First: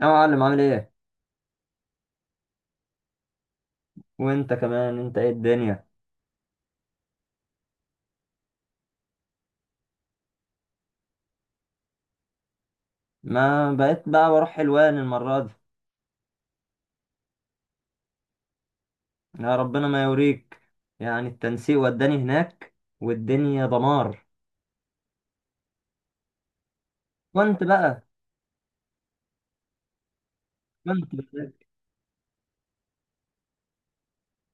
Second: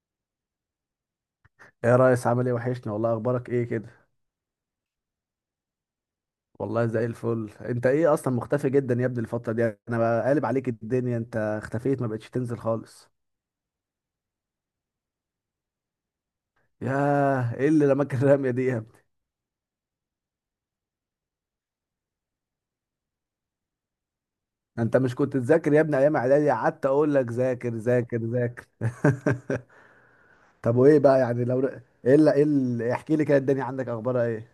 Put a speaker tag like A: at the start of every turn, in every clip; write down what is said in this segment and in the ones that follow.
A: يا معلم، عامل ايه؟
B: ايه يا ريس، عامل ايه؟ وحشني والله. اخبارك ايه كده؟
A: وانت كمان، انت ايه الدنيا؟
B: والله زي الفل. انت ايه اصلا مختفي جدا يا ابني؟ الفتره دي انا بقالب عليك الدنيا. انت اختفيت، ما بقتش تنزل خالص.
A: ما بقيت بقى بروح حلوان المرة دي.
B: ياه، ايه اللي رماك الرميه دي يا ابني؟
A: يا ربنا ما يوريك، يعني التنسيق وداني هناك والدنيا دمار.
B: انت مش كنت تذاكر يا ابني ايام اعدادي؟ قعدت اقول لك
A: كنت
B: ذاكر
A: بقى
B: ذاكر ذاكر. طب وايه
A: كنت
B: بقى يعني؟
A: بقى-
B: ايه اللي احكي لي كده الدنيا عندك، اخبارها ايه؟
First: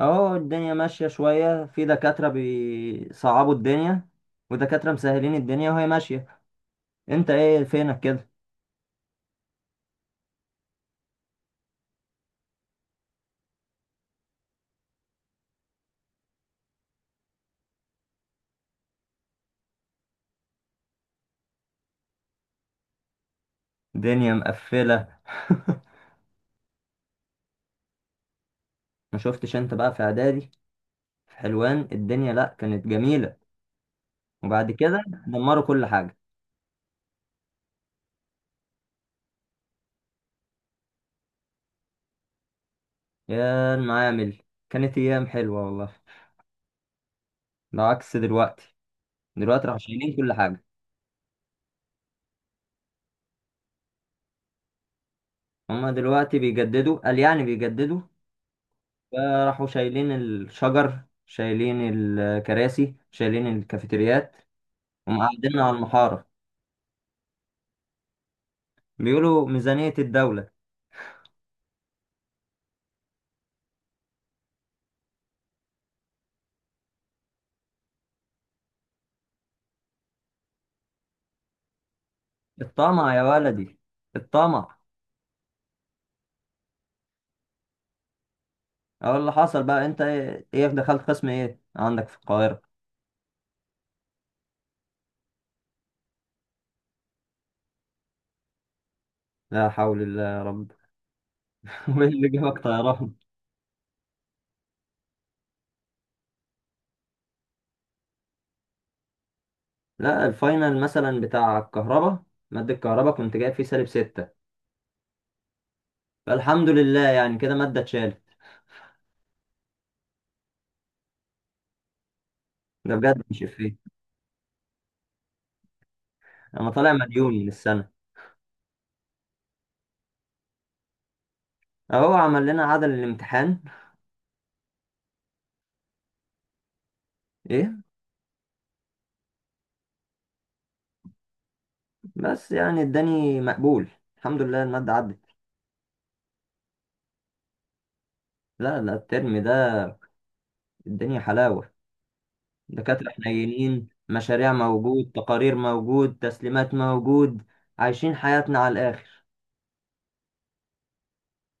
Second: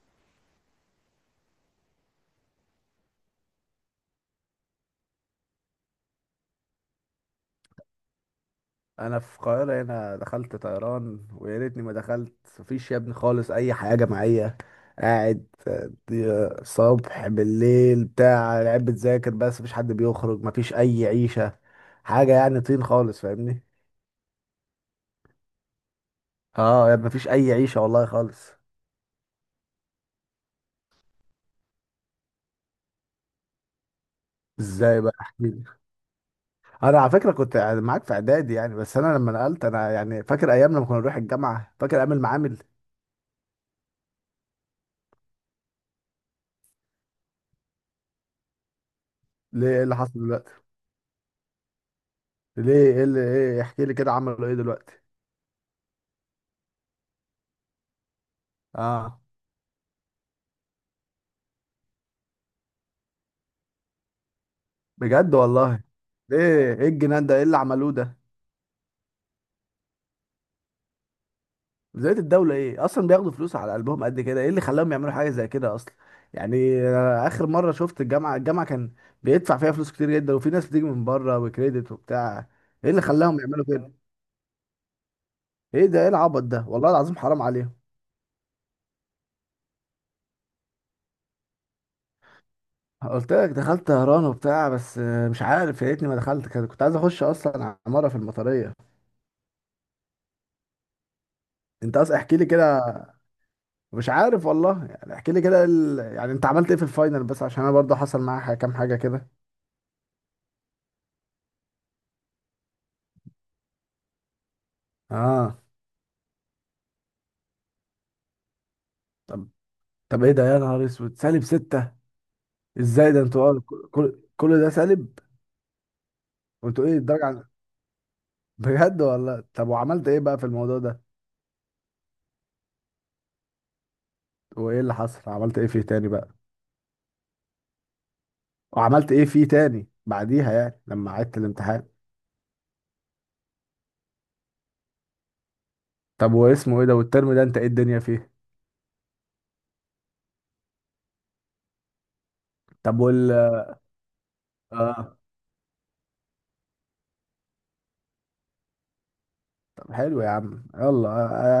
A: اهو الدنيا ماشية شوية، في دكاترة بيصعبوا الدنيا ودكاترة مسهلين الدنيا وهي ماشية. انت ايه فينك كده؟
B: انا في القاهره هنا، دخلت طيران ويا ريتني ما دخلت. مفيش يا ابني خالص اي حاجه معايا. قاعد، صبح بالليل بتاع لعب بتذاكر، بس مفيش حد بيخرج، مفيش اي عيشه. حاجه يعني طين خالص، فاهمني؟
A: الدنيا مقفلة.
B: اه يا ابني، مفيش اي عيشه والله خالص.
A: ما شفتش انت بقى في اعدادي في حلوان الدنيا؟ لا، كانت جميلة وبعد
B: ازاي
A: كده
B: بقى؟
A: دمروا
B: احكيلي.
A: كل حاجة.
B: انا على فكره كنت معاك في اعدادي يعني، بس انا لما نقلت، انا يعني فاكر ايام لما كنا نروح الجامعه، فاكر ايام المعامل.
A: يا المعامل، كانت ايام حلوه والله، ده عكس دلوقتي. دلوقتي
B: ليه؟
A: راحوا
B: ايه اللي حصل
A: شايلين كل
B: دلوقتي؟
A: حاجه.
B: ليه؟ ايه احكي لي كده، عملوا ايه دلوقتي؟
A: هما دلوقتي بيجددوا، قال يعني بيجددوا،
B: اه.
A: فراحوا شايلين الشجر، شايلين الكراسي، شايلين الكافيتريات
B: بجد
A: ومقعديننا على
B: والله؟
A: المحاره.
B: ايه الجنان ده، ايه اللي عملوه ده؟
A: بيقولوا ميزانيه الدوله.
B: بداية الدولة ايه اصلا؟ بياخدوا فلوس على قلبهم قد كده، ايه اللي خلاهم يعملوا حاجة زي كده اصلا؟ يعني أنا اخر مرة شفت الجامعة كان بيدفع فيها فلوس كتير جدا، وفي ناس بتيجي من بره وكريدت وبتاع. ايه اللي
A: الطمع يا
B: خلاهم يعملوا
A: ولدي،
B: كده؟
A: الطمع.
B: ايه ده؟ ايه العبط ده والله العظيم؟ حرام عليهم.
A: اقول اللي حصل بقى. انت ايه إيه دخلت قسم ايه عندك في القاهره؟
B: قلت لك دخلت طهران وبتاع، بس مش عارف، يا ريتني ما دخلت كده، كنت عايز اخش اصلا عمارة في المطرية.
A: لا حول الله يا رب.
B: انت
A: وايه
B: اصلا
A: اللي
B: احكي لي
A: جابك
B: كده.
A: طيران؟
B: مش عارف والله يعني، احكي لي كده يعني انت عملت ايه في الفاينل؟ بس عشان انا برضه حصل معايا كام حاجه كده.
A: لا الفاينل مثلا بتاع الكهرباء، مادة الكهرباء كنت جايب فيه -6،
B: اه.
A: فالحمد لله يعني كده مادة اتشالت.
B: طب. طب ايه ده يا نهار اسود؟ -6؟
A: ده
B: ازاي ده؟
A: بجد مش
B: انتوا اه
A: إفيه،
B: كل ده سالب؟
A: أنا
B: وانتوا
A: طالع
B: ايه الدرجه
A: مديون من السنة.
B: بجد والله؟ طب وعملت ايه بقى في الموضوع ده؟
A: أهو عمل لنا عدل الامتحان.
B: وايه اللي حصل؟ عملت ايه فيه تاني بقى؟
A: إيه؟
B: وعملت ايه فيه تاني بعديها يعني لما عدت الامتحان؟
A: بس يعني اداني مقبول، الحمد لله المادة عدت.
B: طب واسمه ايه ده؟ والترم ده انت ايه الدنيا فيه؟
A: لا لا، الترم ده الدنيا حلاوة،
B: طب
A: دكاترة حنينين، مشاريع موجود،
B: اه.
A: تقارير موجود، تسليمات موجود، عايشين حياتنا على الآخر.
B: طب حلو يا عم يلا،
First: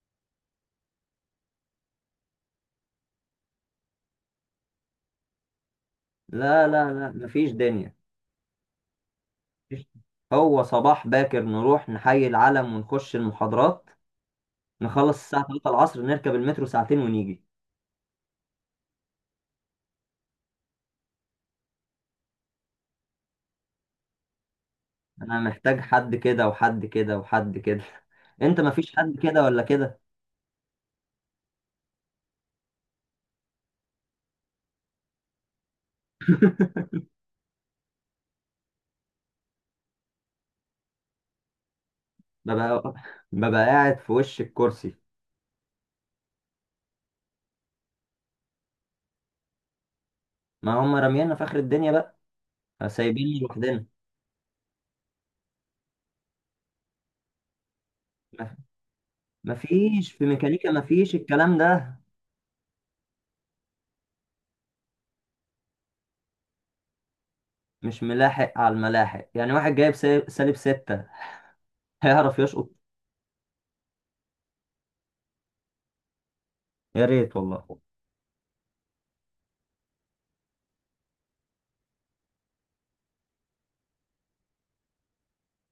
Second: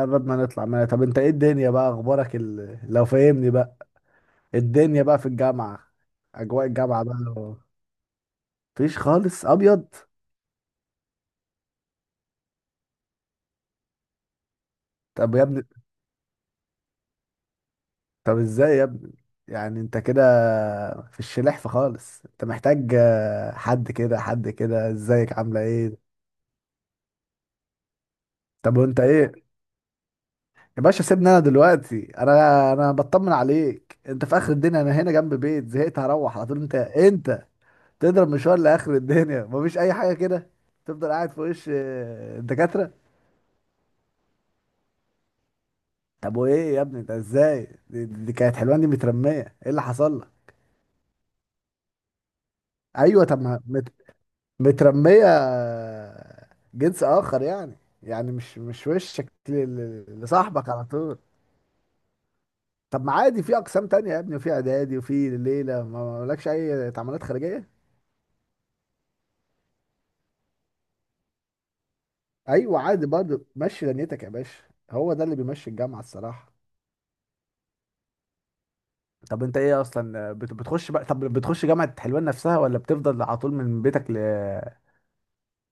B: قرب ما نطلع منها. طب انت ايه الدنيا بقى، اخبارك لو فاهمني بقى. الدنيا بقى في الجامعة. أجواء
A: لا لا
B: الجامعة
A: لا،
B: بقى
A: مفيش دنيا.
B: مفيش خالص أبيض.
A: هو صباح باكر نروح نحيي العلم ونخش المحاضرات، نخلص
B: طب
A: الساعة
B: يا ابني.
A: 3 العصر، نركب المترو ساعتين ونيجي.
B: طب إزاي يا ابني؟ يعني أنت كده. في الشلحف خالص. أنت محتاج حد كده حد كده، إزيك
A: أنا
B: عاملة
A: محتاج
B: إيه؟
A: حد كده وحد كده وحد كده. أنت
B: طب
A: مفيش
B: وأنت
A: حد كده
B: إيه؟
A: ولا كده.
B: يا باشا سيبني. أنا دلوقتي أنا بطمن عليك، أنت في آخر الدنيا، أنا هنا جنب بيت، زهقت هروح على طول. أنت تضرب مشوار لآخر الدنيا مفيش أي حاجة كده. تفضل قاعد في وش
A: ببقى
B: الدكاترة.
A: ببقى قاعد في وش الكرسي.
B: طب وايه يا ابني ده؟ ازاي دي كانت حلوان دي مترميه؟ ايه اللي حصل لها؟
A: ما هم رميانا في آخر الدنيا بقى،
B: ايوه
A: سايبيني
B: طب ما
A: لوحدنا.
B: مترميه. جنس اخر يعني. يعني مش وشك
A: مفيش في
B: لصاحبك
A: ميكانيكا،
B: على
A: مفيش
B: طول.
A: الكلام ده.
B: طب ما عادي، في اقسام تانية يا ابني، وفي اعدادي، وفي ليله ما لكش اي تعاملات خارجيه.
A: مش ملاحق على الملاحق، يعني واحد جايب -6 هيعرف يشقط؟
B: ايوه عادي برضه، مشي دنيتك يا باشا. هو ده اللي بيمشي الجامعه الصراحه.
A: يا ريت والله.
B: طب انت ايه اصلا بتخش بقى؟ طب بتخش جامعه حلوان نفسها، ولا بتفضل على طول من بيتك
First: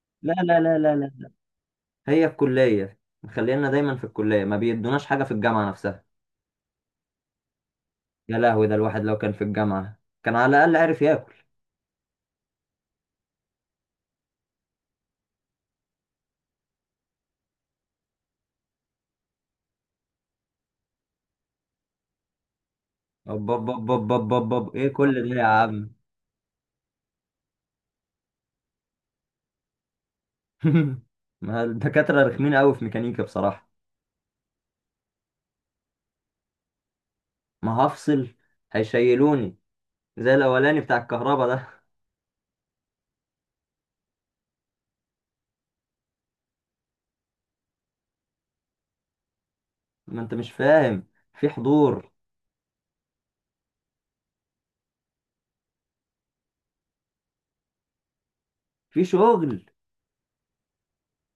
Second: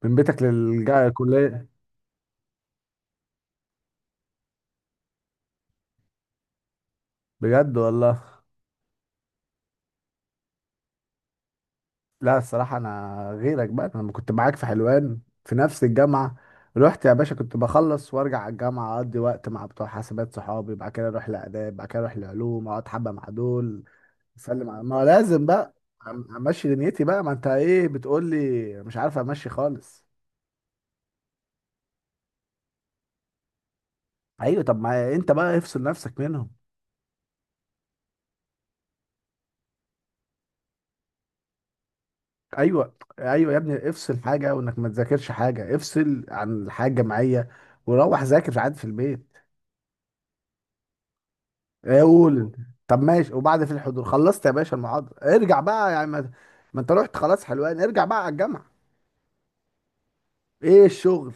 B: من
A: لا
B: بيتك
A: لا لا لا،
B: للكليه؟
A: هي الكلية مخلينا دايما في الكلية، ما بيدوناش حاجة في الجامعة نفسها.
B: بجد والله؟
A: يا لهوي، ده الواحد لو كان في الجامعة كان على الأقل عارف ياكل.
B: لا الصراحة أنا غيرك بقى. أنا لما كنت معاك في حلوان في نفس الجامعة، رحت يا باشا كنت بخلص وارجع على الجامعة، أقضي وقت مع بتوع حاسبات صحابي، بعد كده أروح لآداب، بعد كده أروح لعلوم، أقعد حبة مع
A: بب بب
B: دول.
A: بب بب بب بب.
B: أسلم على
A: ايه
B: ما
A: كل ده يا
B: لازم بقى.
A: عم؟
B: أم- أمشي دنيتي بقى، ما أنت إيه بتقول لي. مش عارف أمشي خالص.
A: ما الدكاترة رخمين قوي في ميكانيكا بصراحة.
B: أيوة طب ما أنت بقى افصل نفسك منهم.
A: ما هفصل، هيشيلوني زي الأولاني بتاع الكهرباء ده.
B: أيوة أيوة يا ابني، افصل حاجة وإنك ما تذاكرش حاجة، افصل عن الحياة الجامعية، وروح ذاكر عادي في البيت.
A: ما انت مش فاهم، في
B: إيه؟
A: حضور.
B: قول انت. طب ماشي، وبعد في الحضور خلصت يا باشا المحاضرة ارجع بقى يعني ما انت رحت خلاص حلوان، ارجع بقى على الجامعة.
A: في شغل،
B: ايه الشغل؟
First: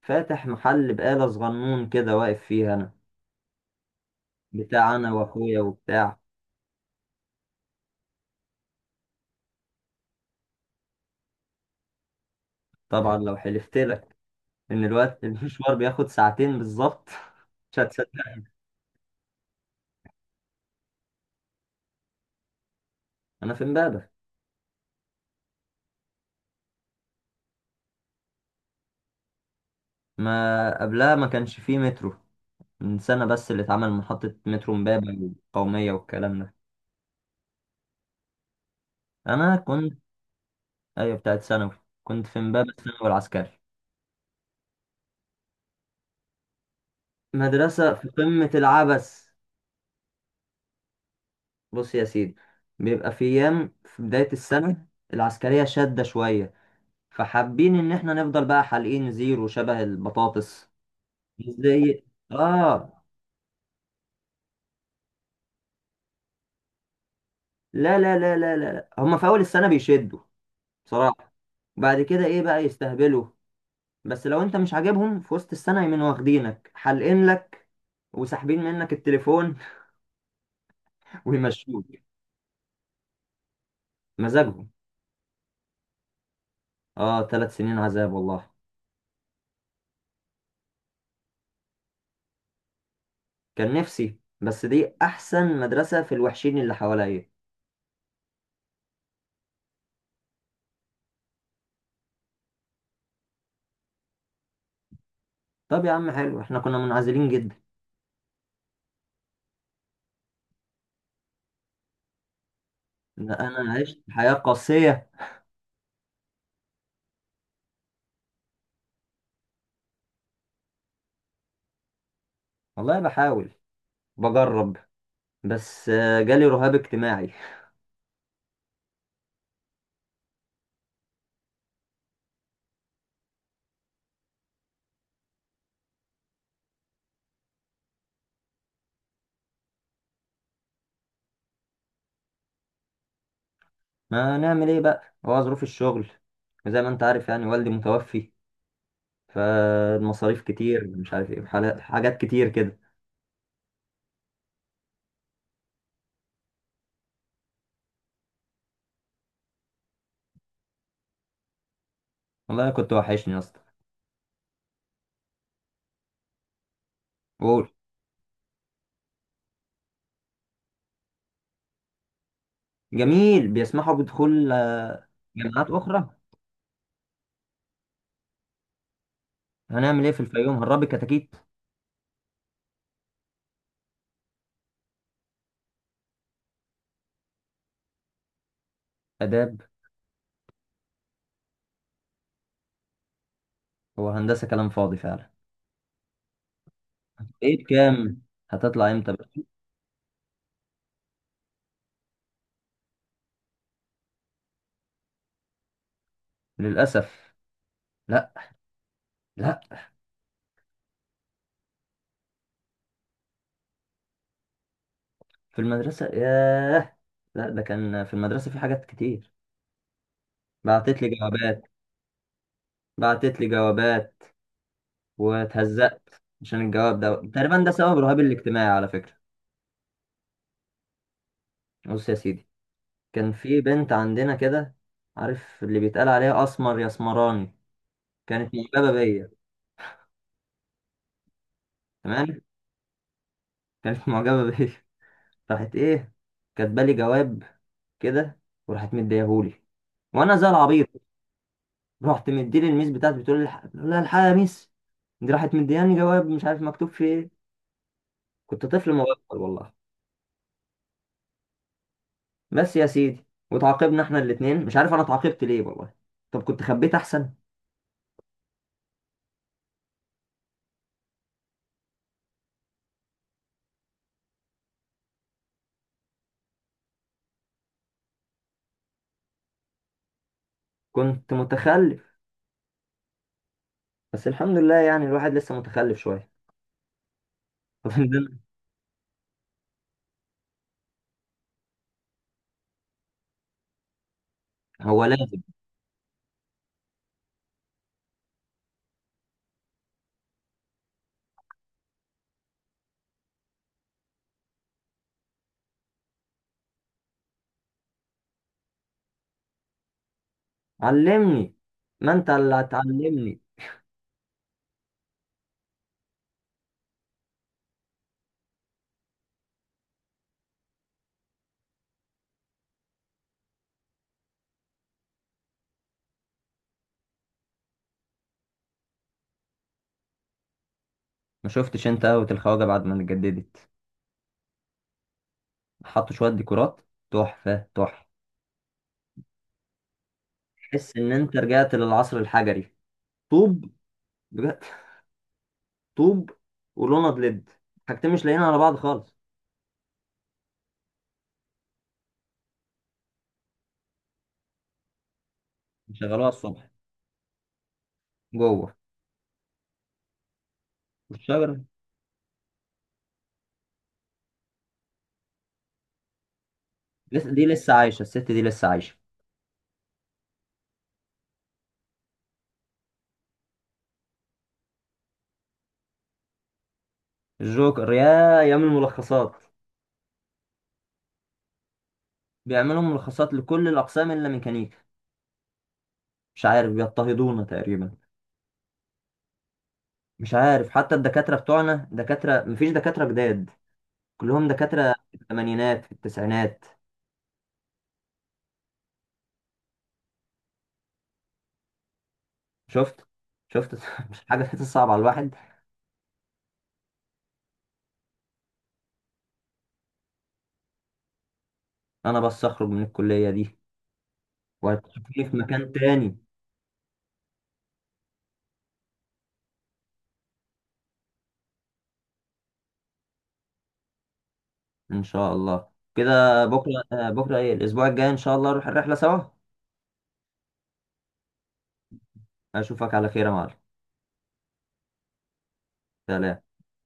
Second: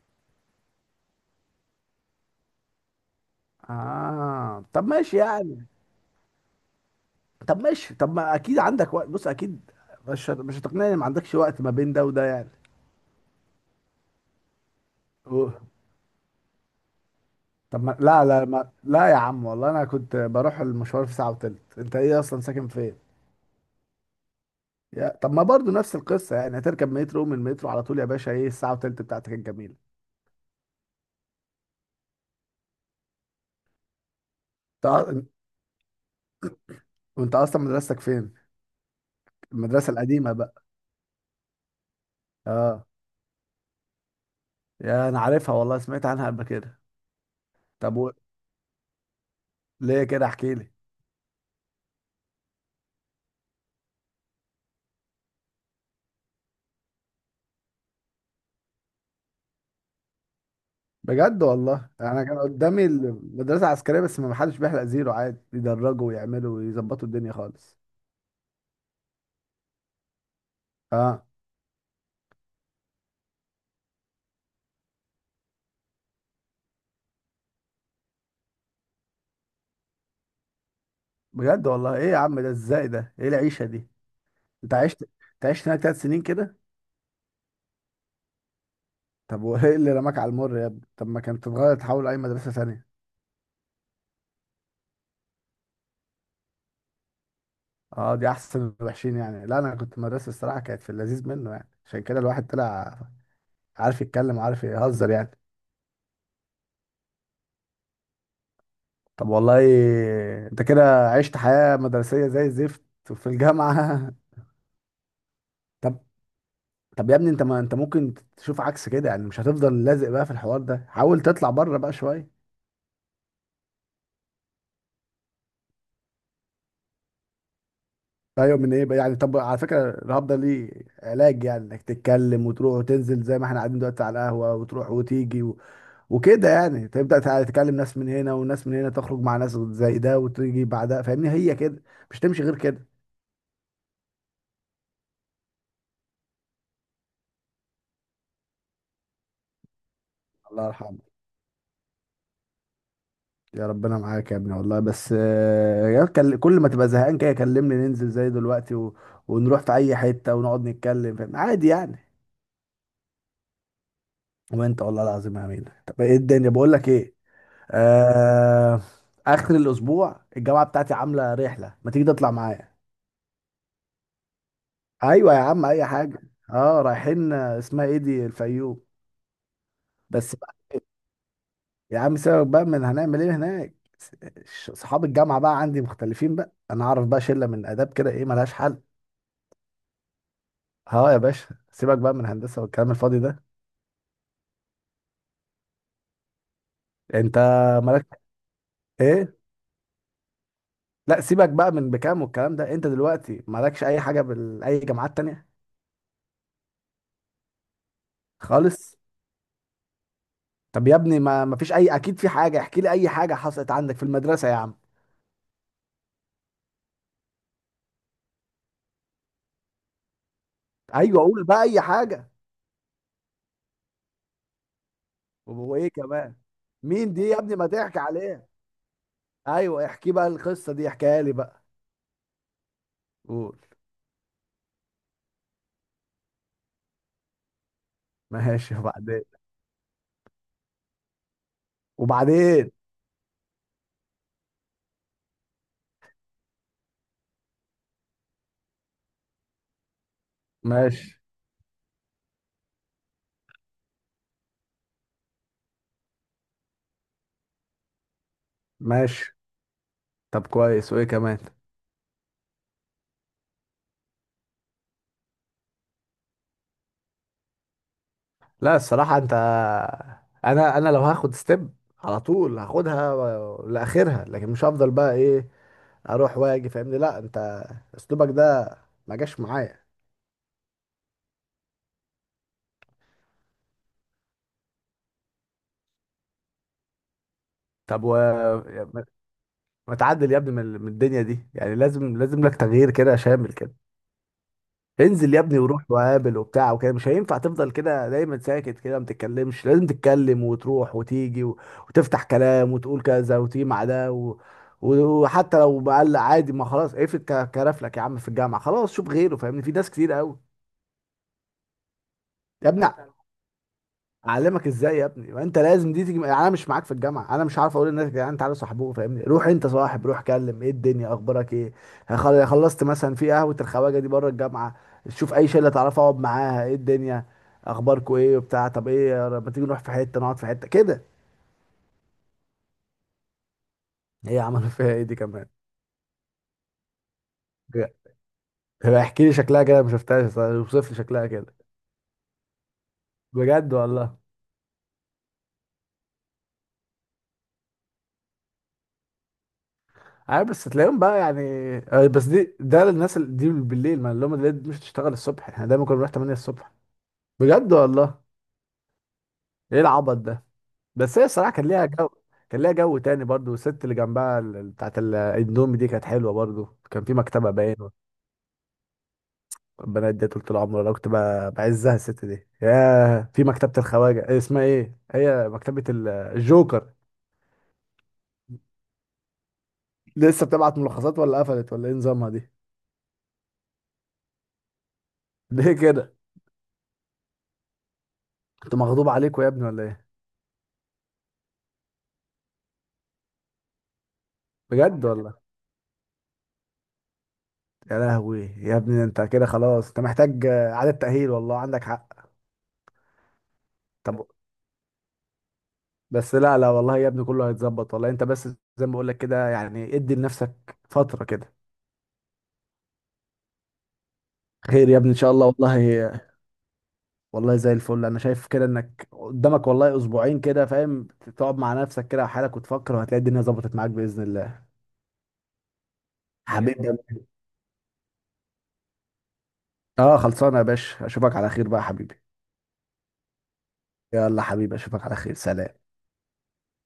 A: فاتح محل بقالة صغنون كده واقف فيه أنا،
B: اه طب
A: بتاع أنا
B: ماشي
A: وأخويا
B: يعني.
A: وبتاع.
B: طب ماشي، طب ما اكيد عندك وقت، بص اكيد مش هتقنعني ما عندكش وقت ما بين ده وده يعني.
A: طبعا لو حلفت لك ان الوقت
B: أوه.
A: المشوار بياخد ساعتين بالظبط. مش
B: طب ما
A: هتصدق،
B: لا لا ما لا يا عم، والله انا كنت بروح المشوار في ساعة وتلت. انت ايه اصلا ساكن فين؟
A: انا في امبابة.
B: يا طب ما برضو نفس القصة، يعني هتركب مترو من المترو على طول يا باشا، ايه الساعة وتلت بتاعتك الجميلة؟
A: ما قبلها ما كانش فيه مترو، من سنة بس اللي اتعمل محطة مترو امبابة
B: طب
A: والقومية والكلام ده.
B: وانت اصلا مدرستك فين؟
A: انا
B: المدرسة
A: كنت،
B: القديمة بقى؟
A: ايوه بتاعت ثانوي، كنت في امبابة
B: اه
A: الثانوي العسكري.
B: يا انا عارفها والله، سمعت عنها قبل كده.
A: مدرسة
B: طب
A: في قمة العبث.
B: ليه كده؟ احكي لي.
A: بص يا سيدي، بيبقى في ايام في بداية السنة العسكرية شادة شوية، فحابين ان احنا نفضل بقى حالقين زيرو شبه البطاطس
B: بجد والله؟
A: زي.
B: انا كان قدامي
A: اه
B: المدرسه عسكريه بس ما حدش بيحلق زيرو، عادي يدرجوا ويعملوا ويظبطوا الدنيا خالص.
A: لا لا لا لا لا لا، هما في اول السنة بيشدوا
B: اه.
A: بصراحة، بعد كده ايه بقى يستهبلوا، بس لو انت مش عاجبهم في وسط السنة يمين واخدينك حالقين لك وساحبين منك التليفون
B: بجد
A: ويمشوك.
B: والله؟ ايه يا عم ده؟ ازاي ده؟ ايه العيشه دي؟
A: مزاجهم.
B: انت عشت. انت عشت هناك 3 سنين كده؟
A: اه، 3 سنين عذاب والله.
B: طب وايه اللي رماك على المر يا ابني؟ طب ما كانت تتغير تحول اي مدرسه ثانيه.
A: كان نفسي، بس دي احسن مدرسة في الوحشين اللي حواليا.
B: اه دي احسن وحشين يعني؟ لا انا كنت مدرسه الصراحه كانت في اللذيذ منه، يعني عشان كده الواحد طلع عارف يتكلم وعارف يهزر يعني.
A: طب يا عم حلو، احنا كنا منعزلين جدا.
B: طب والله. انت كده عشت حياة مدرسية زي الزفت في
A: لا، انا عشت
B: الجامعة.
A: حياة قاسية.
B: طب. طب يا ابني، انت ما انت ممكن تشوف عكس كده، يعني مش هتفضل لازق بقى في الحوار ده، حاول تطلع بره بقى شوية.
A: والله بحاول، بجرب، بس جالي رهاب اجتماعي.
B: ايوه من ايه بقى يعني؟ طب على فكرة الرهاب ده ليه؟ علاج يعني انك تتكلم وتروح وتنزل زي ما احنا قاعدين دلوقتي على القهوة، وتروح وتيجي وكده يعني تبدأ تكلم ناس من هنا وناس من هنا، تخرج مع ناس زي ده وتيجي بعدها، فاهمني هي كده. مش تمشي غير كده.
A: ما نعمل ايه بقى، هو ظروف الشغل وزي ما انت عارف يعني، والدي متوفي فالمصاريف
B: الله
A: كتير
B: يرحمه.
A: مش عارف ايه، حاجات كتير كده.
B: يا ربنا معاك يا ابني والله. بس يا كل كل ما تبقى زهقان كده كلمني ننزل زي دلوقتي ونروح في اي حته ونقعد نتكلم، فاهم؟ عادي يعني.
A: والله كنت وحشني يا اسطى.
B: وانت والله العظيم يا امين. طب ايه الدنيا، بقول لك ايه؟
A: قول.
B: آه... اخر الاسبوع الجامعه بتاعتي عامله رحله، ما تيجي تطلع معايا؟
A: جميل، بيسمحوا بدخول
B: ايوه يا عم
A: جامعات
B: اي
A: اخرى؟
B: حاجه. اه رايحين، اسمها ايه دي، الفيوم.
A: هنعمل ايه في
B: بس بقى.
A: الفيوم، هنربي كتاكيت؟
B: يا عم سيبك بقى من هنعمل ايه هناك. س- صحاب الجامعه بقى عندي مختلفين بقى، انا اعرف بقى شله من اداب كده ايه ملهاش حل.
A: اداب؟
B: اه يا باشا، سيبك بقى من هندسة والكلام الفاضي ده.
A: هو هندسه كلام فاضي فعلا.
B: انت
A: ايه بكام؟
B: مالك.
A: هتطلع امتى بقى؟
B: ايه؟ لا سيبك بقى من بكام والكلام ده، انت دلوقتي مالكش اي حاجة باي جامعات تانية؟
A: للاسف لا.
B: خالص.
A: لا.
B: طب يا ابني، ما فيش اي، اكيد في حاجة، احكي لي اي حاجة حصلت عندك في المدرسة يا عم.
A: في المدرسه ياه، لا ده كان في المدرسه في حاجات كتير. بعتت لي
B: ايوه قول بقى
A: جوابات،
B: اي حاجة.
A: بعتت لي جوابات
B: وايه
A: واتهزقت
B: كمان؟
A: عشان الجواب
B: مين دي
A: ده،
B: يا ابني؟
A: تقريبا
B: ما
A: ده سبب
B: تحكي
A: رهاب
B: عليها.
A: الاجتماعي على فكره.
B: ايوه احكي بقى، القصة دي احكيها لي بقى.
A: بص يا سيدي، كان
B: قول.
A: في بنت عندنا كده، عارف اللي بيتقال عليها اسمر يا اسمراني، كانت
B: ماشي
A: معجبة
B: وبعدين.
A: بيا. تمام،
B: وبعدين؟
A: كانت معجبة بيا، راحت ايه، كاتبالي جواب كده وراحت مديهولي، وانا زي العبيط
B: ماشي.
A: رحت مديلي الميس بتاعتي بتقول لي بقول لها الحقيقة يا ميس، دي راحت مدياني جواب مش عارف مكتوب فيه ايه. كنت طفل مغفل
B: ماشي،
A: والله.
B: طب كويس، وايه كمان؟
A: بس يا سيدي وتعاقبنا احنا الاتنين، مش عارف انا اتعاقبت ليه والله، طب كنت خبيت احسن.
B: لا الصراحة انت، انا لو هاخد ستيب على طول هاخدها لاخرها، لكن مش هفضل بقى ايه اروح واجي فاهمني. لا انت اسلوبك ده ما جاش معايا.
A: كنت متخلف، بس الحمد لله يعني الواحد لسه متخلف شوية.
B: طب ما ما تعدل يا ابني من الدنيا دي، يعني لازم لك تغيير كده شامل كده.
A: هو
B: انزل يا
A: لازم.
B: ابني وروح وقابل وبتاع وكده، مش هينفع تفضل كده دايما ساكت كده ما تتكلمش، لازم تتكلم وتروح وتيجي وتفتح كلام وتقول كذا وتيجي مع ده وحتى لو مقلق عادي، ما خلاص اقفل كرفلك يا عم في الجامعه خلاص، شوف غيره فاهمني، في ناس كتير قوي.
A: علمني. ما انت اللي
B: يا ابني،
A: هتعلمني.
B: اعلمك ازاي يا ابني؟ ما انت لازم دي تيجي، انا مش معاك في الجامعه، انا مش عارف اقول للناس يا جدعان تعالوا صاحبوه، فاهمني؟ روح انت صاحب، روح كلم، ايه الدنيا اخبارك ايه؟ خلصت مثلا في قهوه الخواجه دي بره الجامعه، شوف اي شله تعرف اقعد معاها، ايه الدنيا اخباركوا ايه وبتاع، طب ايه لما تيجي نروح في حته نقعد في حته كده.
A: ما شفتش انت قهوة الخواجة بعد ما اتجددت؟
B: هي عملوا فيها ايه دي كمان؟
A: حطوا شوية ديكورات، تحفة تحفة.
B: هي احكي لي شكلها كده، ما شفتهاش، اوصف
A: تحس
B: لي
A: ان
B: شكلها
A: انت
B: كده.
A: رجعت للعصر الحجري. طوب.
B: بجد والله؟
A: بجد، طوب ولوند ليد، حاجتين مش لاقيين على بعض خالص.
B: عارف بس تلاقيهم بقى يعني. بس دي ده للناس دي بالليل، ما اللي هم اللي مش تشتغل الصبح، احنا دايما كنا بنروح
A: شغلوها
B: 8
A: الصبح
B: الصبح. بجد والله.
A: جوه.
B: ايه العبط ده؟ بس هي الصراحه
A: والشجرة.
B: كان ليها جو. كان ليها جو تاني برضو، الست اللي جنبها بتاعت الاندومي دي كانت حلوه برضو، كان في
A: لسه دي،
B: مكتبه
A: لسه
B: باين.
A: عايشة الست دي، لسه عايشة.
B: البنات دي طول العمر انا كنت بعزها الست دي. ياه، في مكتبه الخواجه إيه اسمها، ايه هي مكتبه الجوكر.
A: الجوكر، يا ايام الملخصات.
B: لسه بتبعت ملخصات ولا قفلت، ولا ايه نظامها دي؟
A: بيعملوا ملخصات لكل الاقسام الا ميكانيكا.
B: ليه كده؟
A: مش عارف، بيضطهدونا تقريبا.
B: كنت مغضوب عليكوا يا ابني ولا ايه؟
A: مش عارف، حتى الدكاترة بتوعنا دكاترة، مفيش دكاترة جداد، كلهم دكاترة
B: بجد
A: في
B: والله.
A: الثمانينات في التسعينات.
B: يا لهوي يا ابني، انت كده خلاص، انت محتاج اعاده تاهيل والله عندك حق.
A: شفت؟ شفت؟ مش
B: طب.
A: حاجة تحس صعبة على الواحد؟
B: بس لا لا والله يا ابني، كله هيتظبط والله. انت بس زي ما بقول لك كده، يعني ادي لنفسك فترة كده.
A: أنا بس أخرج من الكلية دي
B: خير يا ابني ان
A: وهتشوفني
B: شاء
A: في
B: الله
A: مكان
B: والله.
A: تاني
B: والله زي الفل، انا شايف كده انك قدامك والله اسبوعين كده، فاهم؟ تقعد مع نفسك كده وحالك وتفكر، وهتلاقي الدنيا ظبطت معاك باذن الله يا
A: إن شاء الله. كده
B: حبيبي.
A: بكرة إيه، الأسبوع الجاي إن شاء الله نروح الرحلة سوا.
B: اه خلصانه يا باشا، اشوفك على خير بقى يا حبيبي.
A: أشوفك على خير يا معلم.
B: يلا حبيبي، اشوفك على خير. سلام.
A: سلام.